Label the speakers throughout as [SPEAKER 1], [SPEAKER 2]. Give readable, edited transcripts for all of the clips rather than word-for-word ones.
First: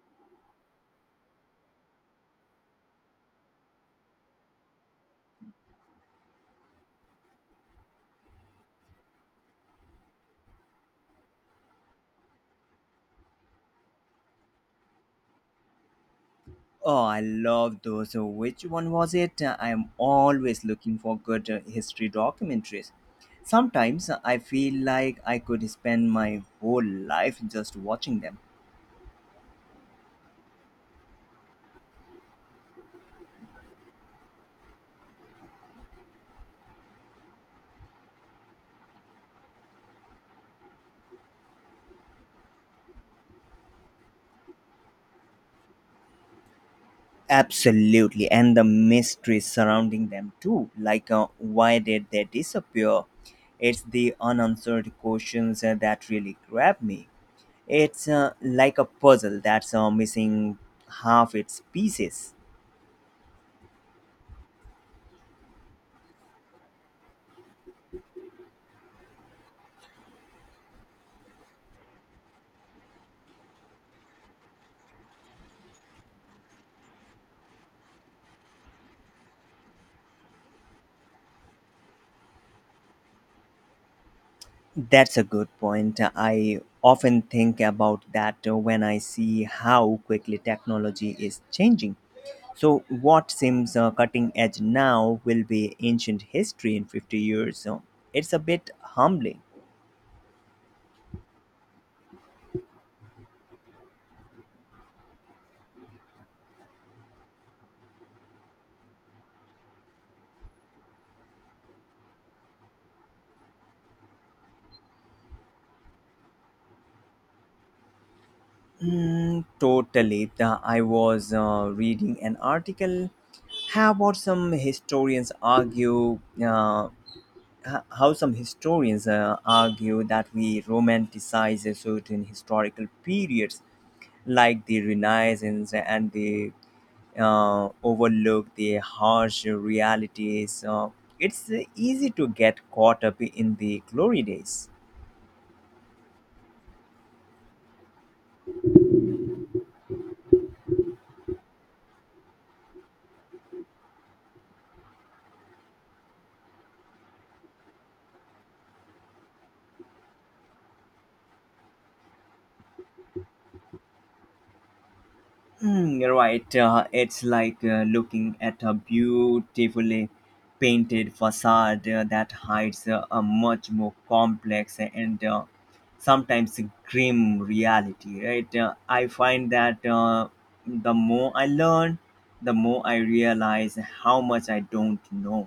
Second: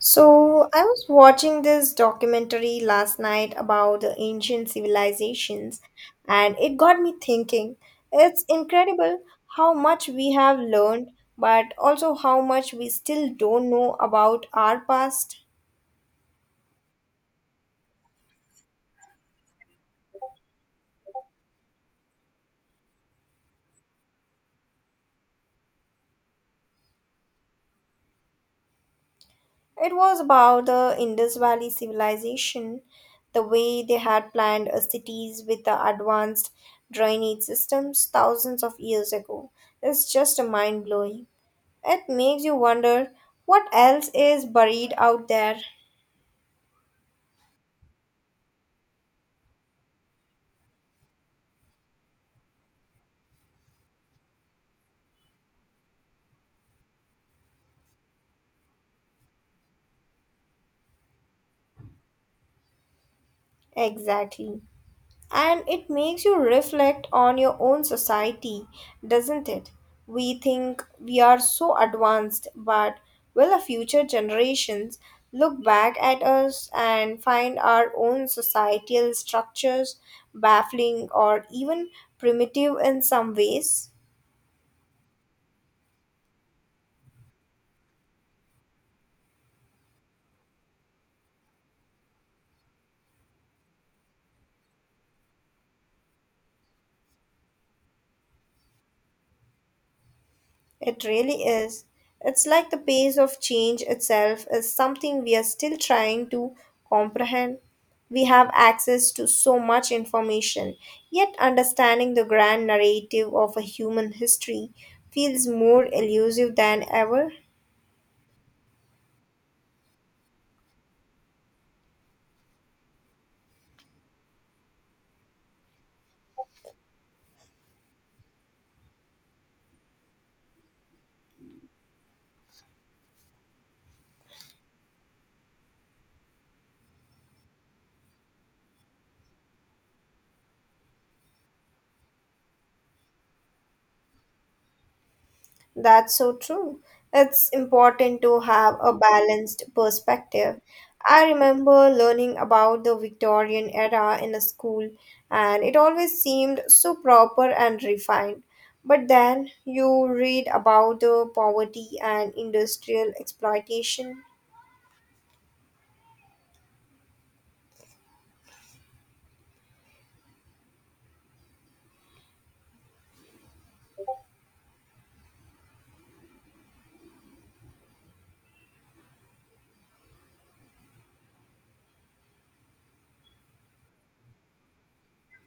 [SPEAKER 1] So, I was watching this documentary last night about the ancient civilizations, and it got me thinking. It's incredible how much we have learned, but also how much we still don't know about our past.
[SPEAKER 2] Oh, I love those. Which one was it? I am always looking for good history documentaries. Sometimes I feel like I could spend my whole life just watching them.
[SPEAKER 1] It was about the Indus Valley civilization, the way they had planned cities with the advanced drainage systems thousands of years ago. It's just mind blowing. It makes you wonder what else is buried out there.
[SPEAKER 2] Absolutely, and the mysteries surrounding them too. Why did they disappear? It's the unanswered questions that really grab me. It's like a puzzle that's missing half its pieces.
[SPEAKER 1] Exactly. And it makes you reflect on your own society, doesn't it? We think we are so advanced, but will the future generations look back at us and find our own societal structures baffling or even primitive in some ways?
[SPEAKER 2] That's a good point. I often think about that when I see how quickly technology is changing. So, what seems cutting edge now will be ancient history in 50 years. So it's a bit humbling.
[SPEAKER 1] It really is. It's like the pace of change itself is something we are still trying to comprehend. We have access to so much information, yet understanding the grand narrative of a human history feels more elusive than ever.
[SPEAKER 2] Mm, totally. I was reading an article how about some historians argue uh, how some historians argue that we romanticize a certain historical periods like the Renaissance and the overlook the harsh realities. It's easy to get caught up in the glory days.
[SPEAKER 1] That's so true. It's important to have a balanced perspective. I remember learning about the Victorian era in a school, and it always seemed so proper and refined. But then you read about the poverty and industrial exploitation.
[SPEAKER 2] Hmm, you're right. It's like looking at a beautifully painted facade that hides a much more complex and sometimes grim reality, right? I find that the more I learn, the more I realize how much I don't know.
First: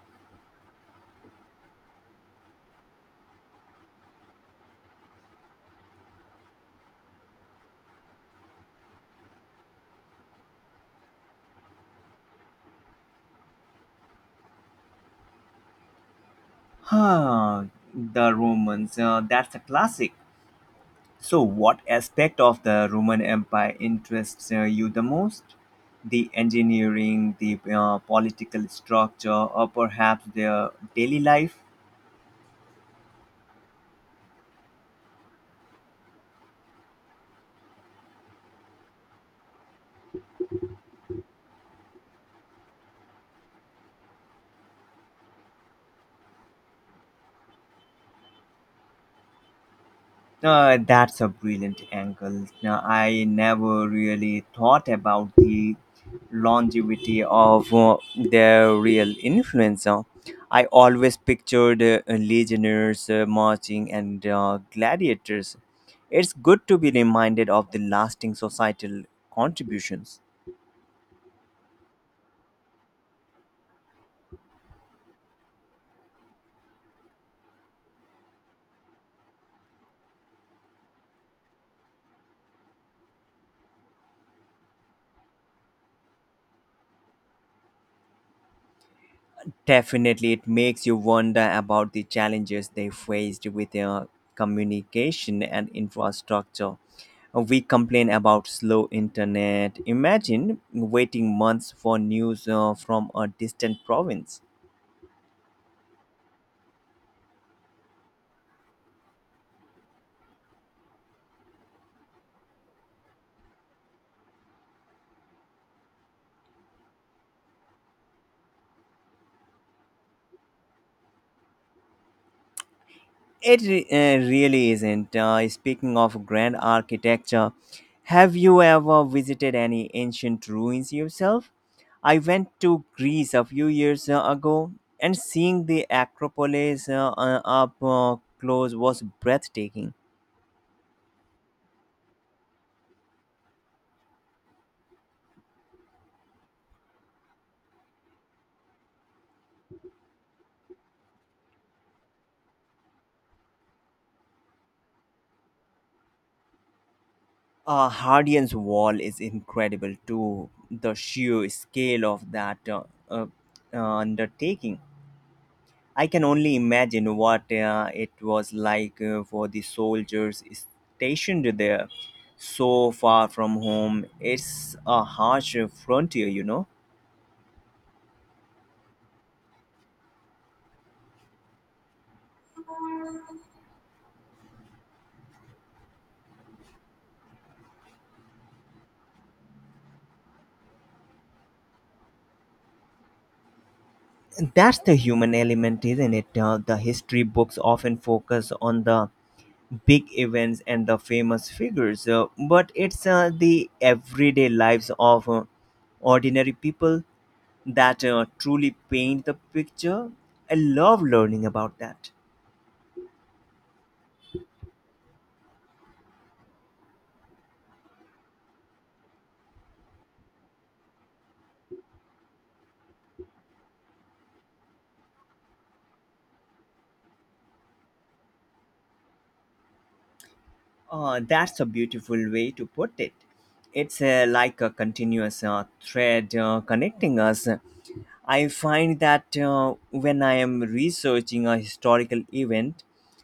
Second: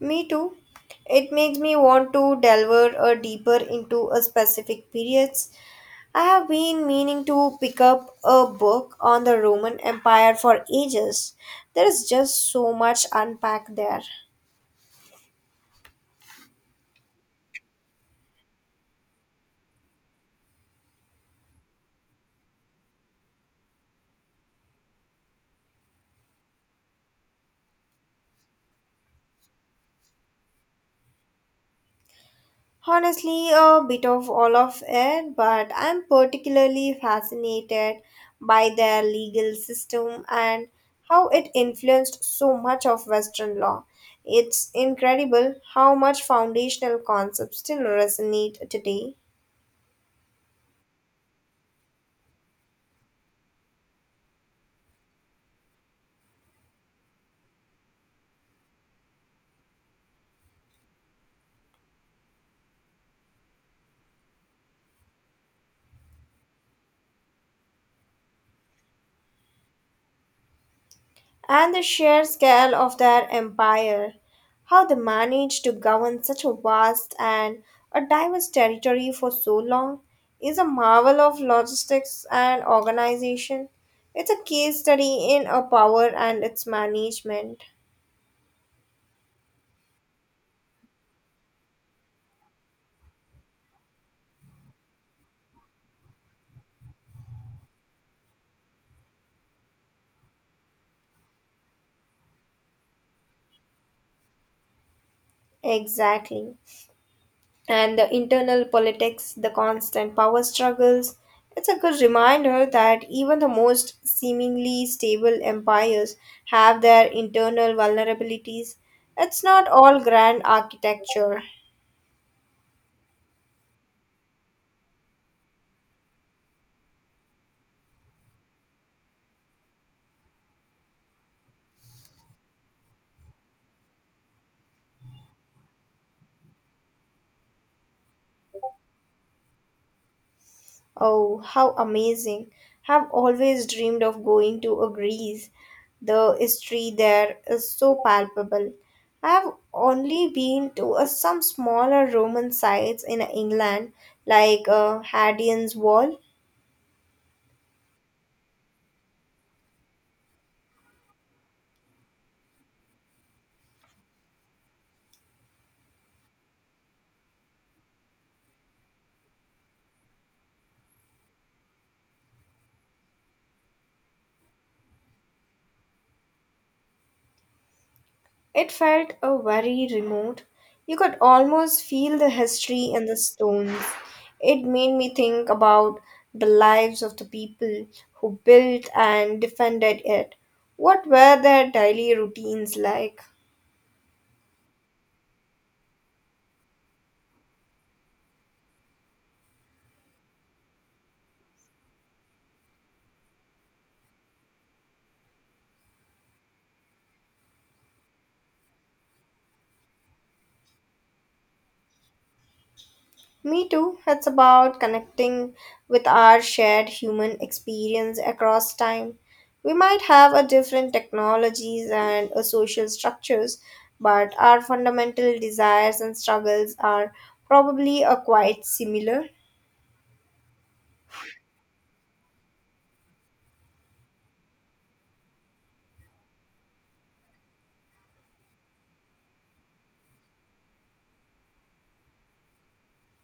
[SPEAKER 1] Me too. It makes me want to delve a deeper into a specific periods. I have been meaning to pick up a book on the Roman Empire for ages. There is just so much unpacked there.
[SPEAKER 2] Huh, the Romans, that's a classic. So, what aspect of the Roman Empire interests you the most? The engineering, the political structure, or perhaps their daily life?
[SPEAKER 1] Honestly, a bit of all of it, but I'm particularly fascinated by their legal system and how it influenced so much of Western law. It's incredible how much foundational concepts still resonate today.
[SPEAKER 2] That's a brilliant angle. Now, I never really thought about the longevity of the real influencer. I always pictured legionnaires marching and gladiators. It's good to be reminded of the lasting societal contributions.
[SPEAKER 1] And the sheer scale of their empire, how they managed to govern such a vast and a diverse territory for so long, is a marvel of logistics and organization. It's a case study in a power and its management.
[SPEAKER 2] Definitely, it makes you wonder about the challenges they faced with their communication and infrastructure. We complain about slow internet. Imagine waiting months for news from a distant province.
[SPEAKER 1] Exactly. And the internal politics, the constant power struggles. It's a good reminder that even the most seemingly stable empires have their internal vulnerabilities. It's not all grand architecture.
[SPEAKER 2] It really isn't. Speaking of grand architecture, have you ever visited any ancient ruins yourself? I went to Greece a few years ago, and seeing the Acropolis up close was breathtaking.
[SPEAKER 1] Oh, how amazing! Have always dreamed of going to a Greece. The history there is so palpable. I have only been to some smaller Roman sites in England, like Hadrian's Wall.
[SPEAKER 2] Hadrian's Wall is incredible too. The sheer scale of that uh, uh, undertaking. I can only imagine what it was like for the soldiers stationed there, so far from home. It's a harsh frontier, you know.
[SPEAKER 1] It felt a very remote. You could almost feel the history in the stones. It made me think about the lives of the people who built and defended it. What were their daily routines like?
[SPEAKER 2] That's the human element, isn't it? The history books often focus on the big events and the famous figures, but it's the everyday lives of ordinary people that truly paint the picture. I love learning about that.
[SPEAKER 1] Me too. It's about connecting with our shared human experience across time. We might have a different technologies and a social structures, but our fundamental desires and struggles are probably a quite similar.
[SPEAKER 2] That's a beautiful way to put it. It's like a continuous thread connecting us. I find that when I am researching a historical event,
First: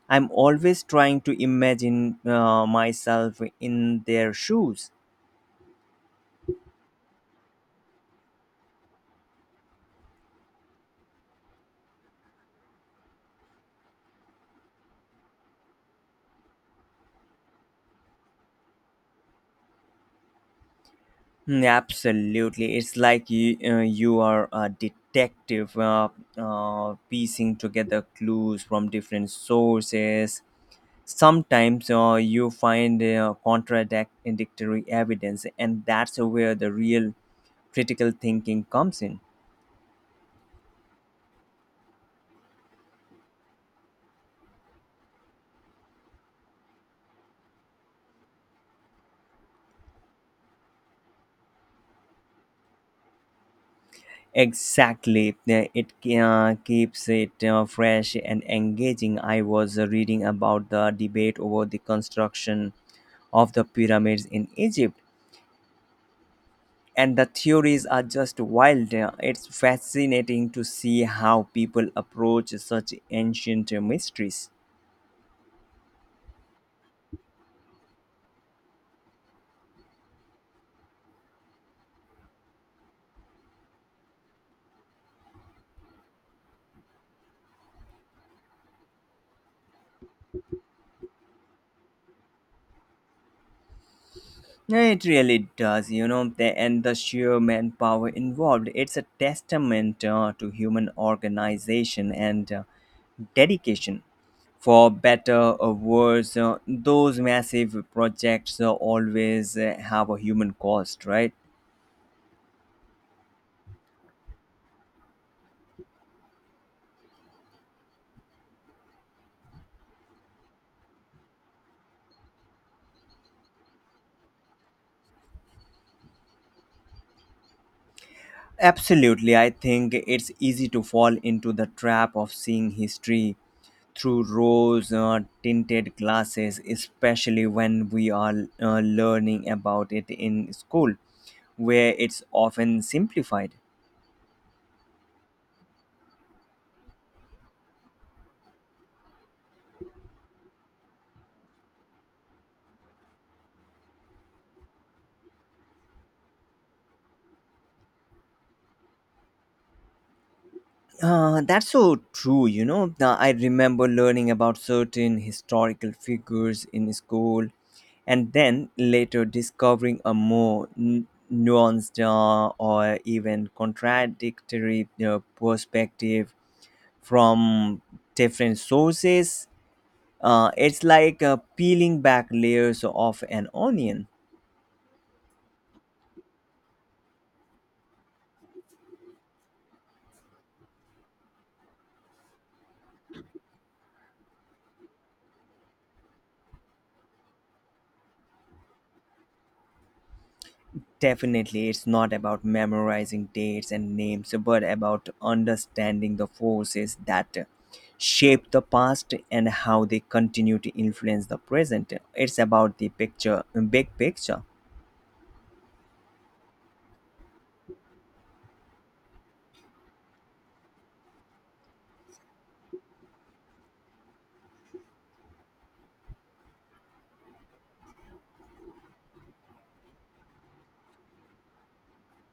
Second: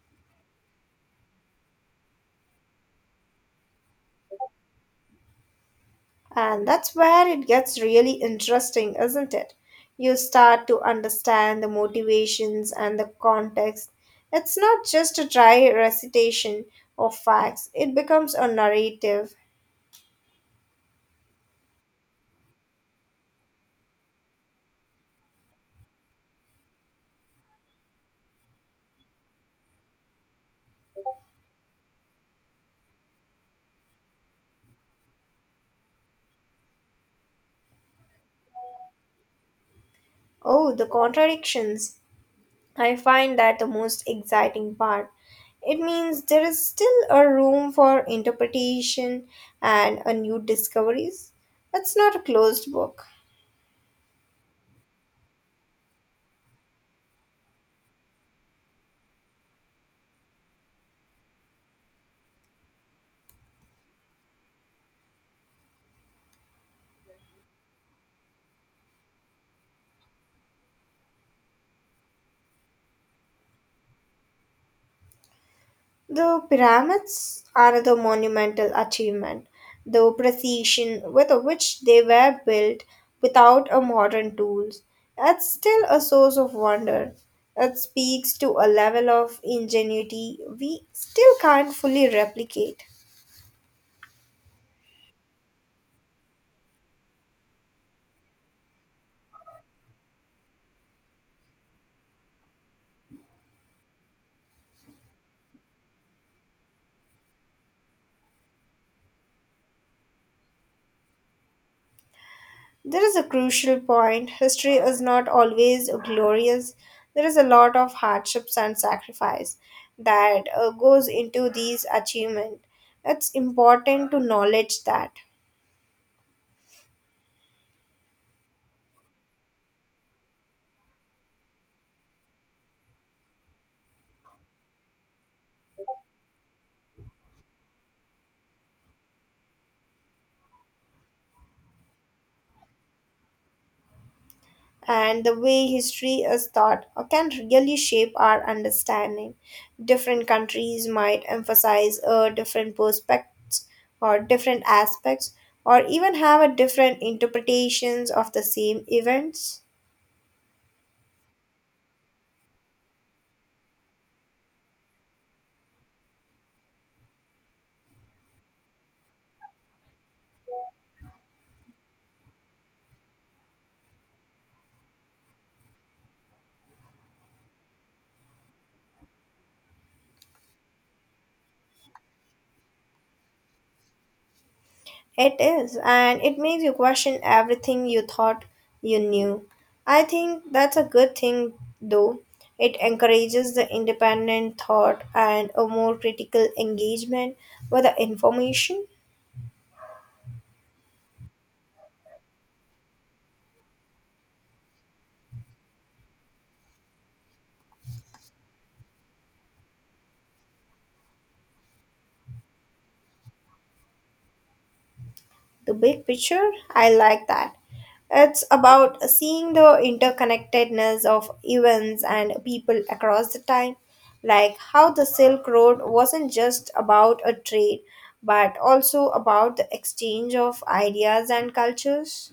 [SPEAKER 2] I'm always trying to imagine myself in their shoes.
[SPEAKER 1] And that's where it gets really interesting, isn't it? You start to understand the motivations and the context. It's not just a dry recitation of facts, it becomes a narrative.
[SPEAKER 2] Mm, absolutely. It's like you are a detective piecing together clues from different sources. Sometimes you find contradictory evidence, and that's where the real critical thinking comes in.
[SPEAKER 1] Oh, the contradictions. I find that the most exciting part. It means there is still a room for interpretation and a new discoveries. It's not a closed book.
[SPEAKER 2] Exactly. It keeps it fresh and engaging. I was reading about the debate over the construction of the pyramids in Egypt and the theories are just wild. It's fascinating to see how people approach such ancient mysteries.
[SPEAKER 1] The pyramids are another monumental achievement. The precision with which they were built without a modern tools. It's still a source of wonder. It speaks to a level of ingenuity we still can't fully replicate.
[SPEAKER 2] Yeah, it really does, you know, and the sheer manpower involved. It's a testament to human organization and dedication. For better or worse, those massive projects always have a human cost, right?
[SPEAKER 1] There is a crucial point. History is not always glorious. There is a lot of hardships and sacrifice that goes into these achievements. It's important to knowledge that.
[SPEAKER 2] Absolutely. I think it's easy to fall into the trap of seeing history through rose tinted glasses, especially when we are learning about it in school, where it's often simplified.
[SPEAKER 1] And the way history is taught can really shape our understanding. Different countries might emphasize different perspectives or different aspects or even have a different interpretations of the same events.
[SPEAKER 2] That's so true, you know. Now, I remember learning about certain historical figures in school and then later discovering a more nuanced or even contradictory perspective from different sources. It's like peeling back layers of an onion.
[SPEAKER 1] It is, and it makes you question everything you thought you knew. I think that's a good thing, though. It encourages the independent thought and a more critical engagement with the information.
[SPEAKER 2] Definitely, it's not about memorizing dates and names, but about understanding the forces that shape the past and how they continue to influence the present. It's about the picture, big picture.
[SPEAKER 1] The big picture, I like that. It's about seeing the interconnectedness of events and people across the time, like how the Silk Road wasn't just about a trade, but also about the exchange of ideas and cultures.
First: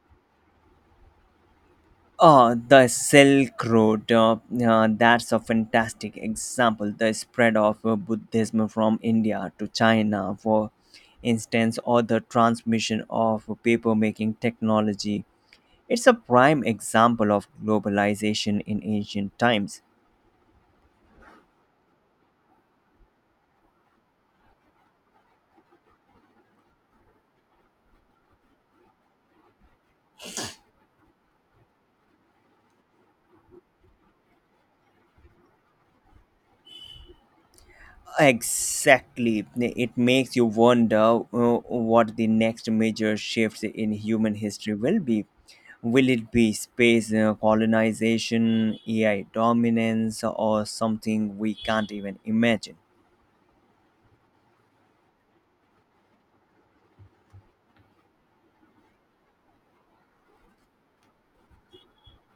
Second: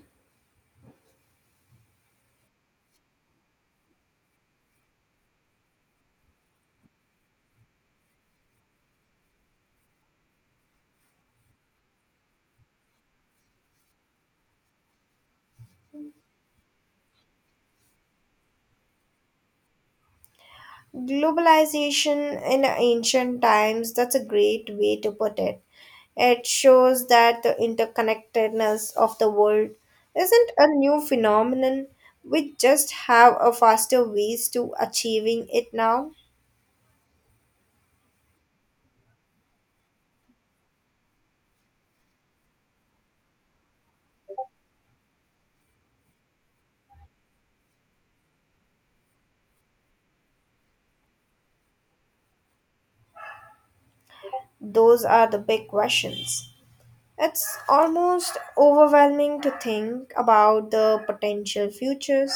[SPEAKER 2] Oh, the Silk Road. That's a fantastic example. The spread of Buddhism from India to China, for instance, or the transmission of papermaking technology. It's a prime example of globalization in ancient times.
[SPEAKER 1] Globalization in ancient times, that's a great way to put it. It shows that the interconnectedness of the world isn't a new phenomenon. We just have a faster ways to achieving it now.
[SPEAKER 2] Exactly. It makes you wonder what the next major shift in human history will be. Will it be space colonization, AI dominance, or something we can't even imagine?
[SPEAKER 1] Those are the big questions. It's almost overwhelming to think about the potential futures.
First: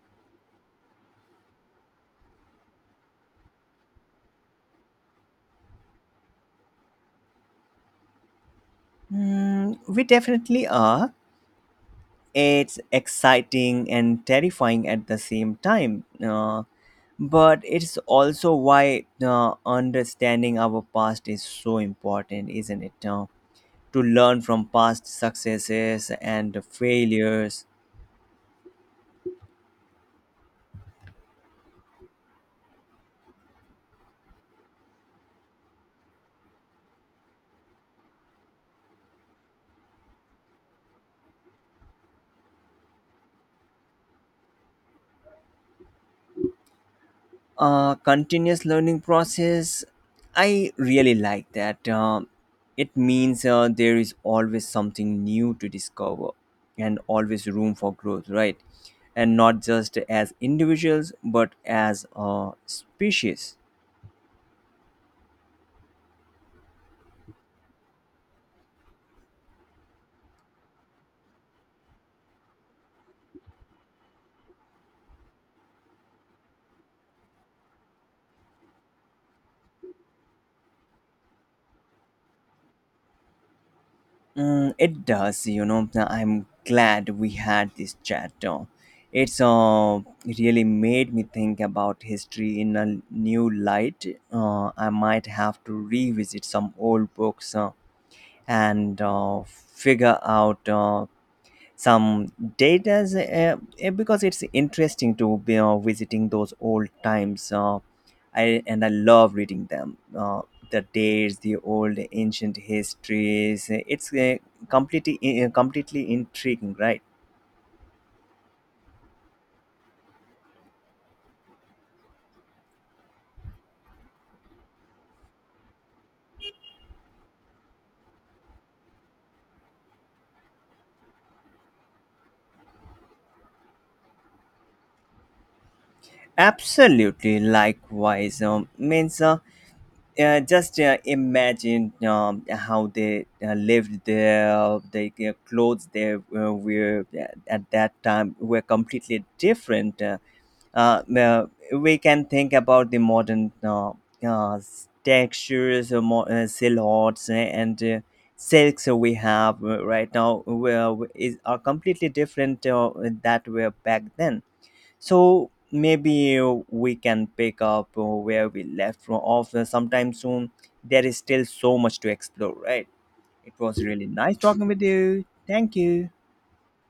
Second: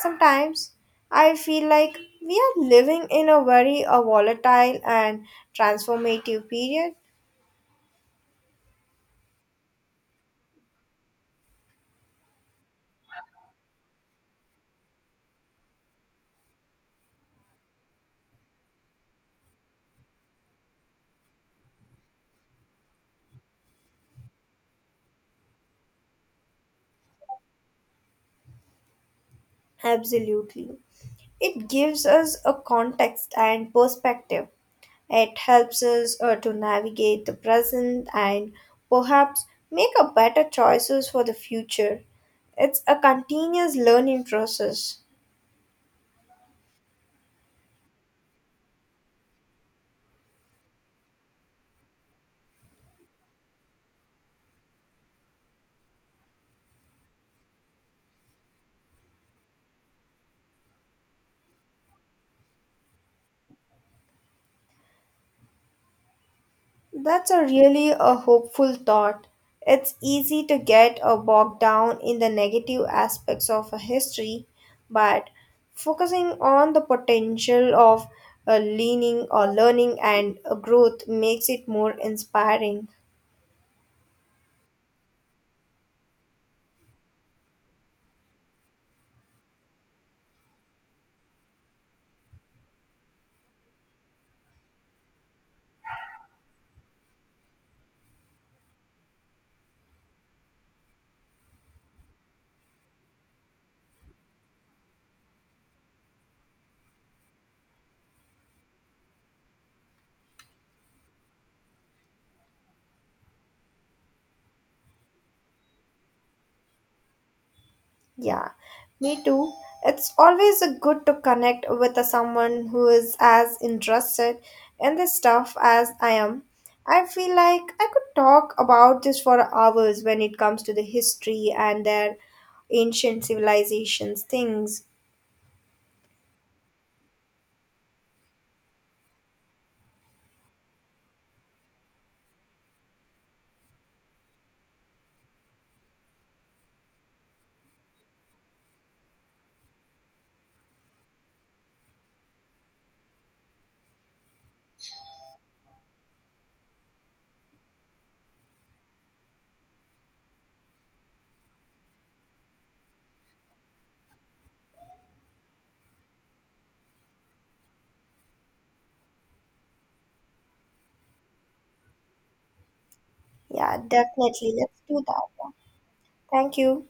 [SPEAKER 1] Sometimes I feel like we are living in a very volatile and transformative period.
[SPEAKER 2] Hmm, we definitely are. It's exciting and terrifying at the same time. But it's also why understanding our past is so important, isn't it? To learn from past successes and failures.
[SPEAKER 1] Absolutely. It gives us a context and perspective. It helps us to navigate the present and perhaps make a better choices for the future. It's a continuous learning process.
[SPEAKER 2] A continuous learning process, I really like that. It means there is always something new to discover and always room for growth, right? And not just as individuals, but as a species.
[SPEAKER 1] That's a really a hopeful thought. It's easy to get bogged down in the negative aspects of a history, but focusing on the potential of leaning or learning and growth makes it more inspiring.
[SPEAKER 2] Mm, it does, you know. I'm glad we had this chat, though. It's really made me think about history in a new light. I might have to revisit some old books and figure out some data, because it's interesting to be visiting those old times and I love reading them, the dates, the old ancient histories. It's completely intriguing, right?
[SPEAKER 1] Yeah, me too. It's always a good to connect with a someone who is as interested in this stuff as I am. I feel like I could talk about this for hours when it comes to the history and their ancient civilizations things.
[SPEAKER 2] Absolutely, likewise. Means just Imagine how they lived there. The clothes they were at that time were completely different. Uh, uh, we can think about the modern uh, textures, silhouettes, and silks we have right now are completely different that were back then. So maybe we can pick up where we left from off sometime soon. There is still so much to explore, right? It
[SPEAKER 1] Yeah,
[SPEAKER 2] was really nice
[SPEAKER 1] definitely.
[SPEAKER 2] talking
[SPEAKER 1] Let's
[SPEAKER 2] with
[SPEAKER 1] do
[SPEAKER 2] you.
[SPEAKER 1] that.
[SPEAKER 2] Thank you.
[SPEAKER 1] Thank you.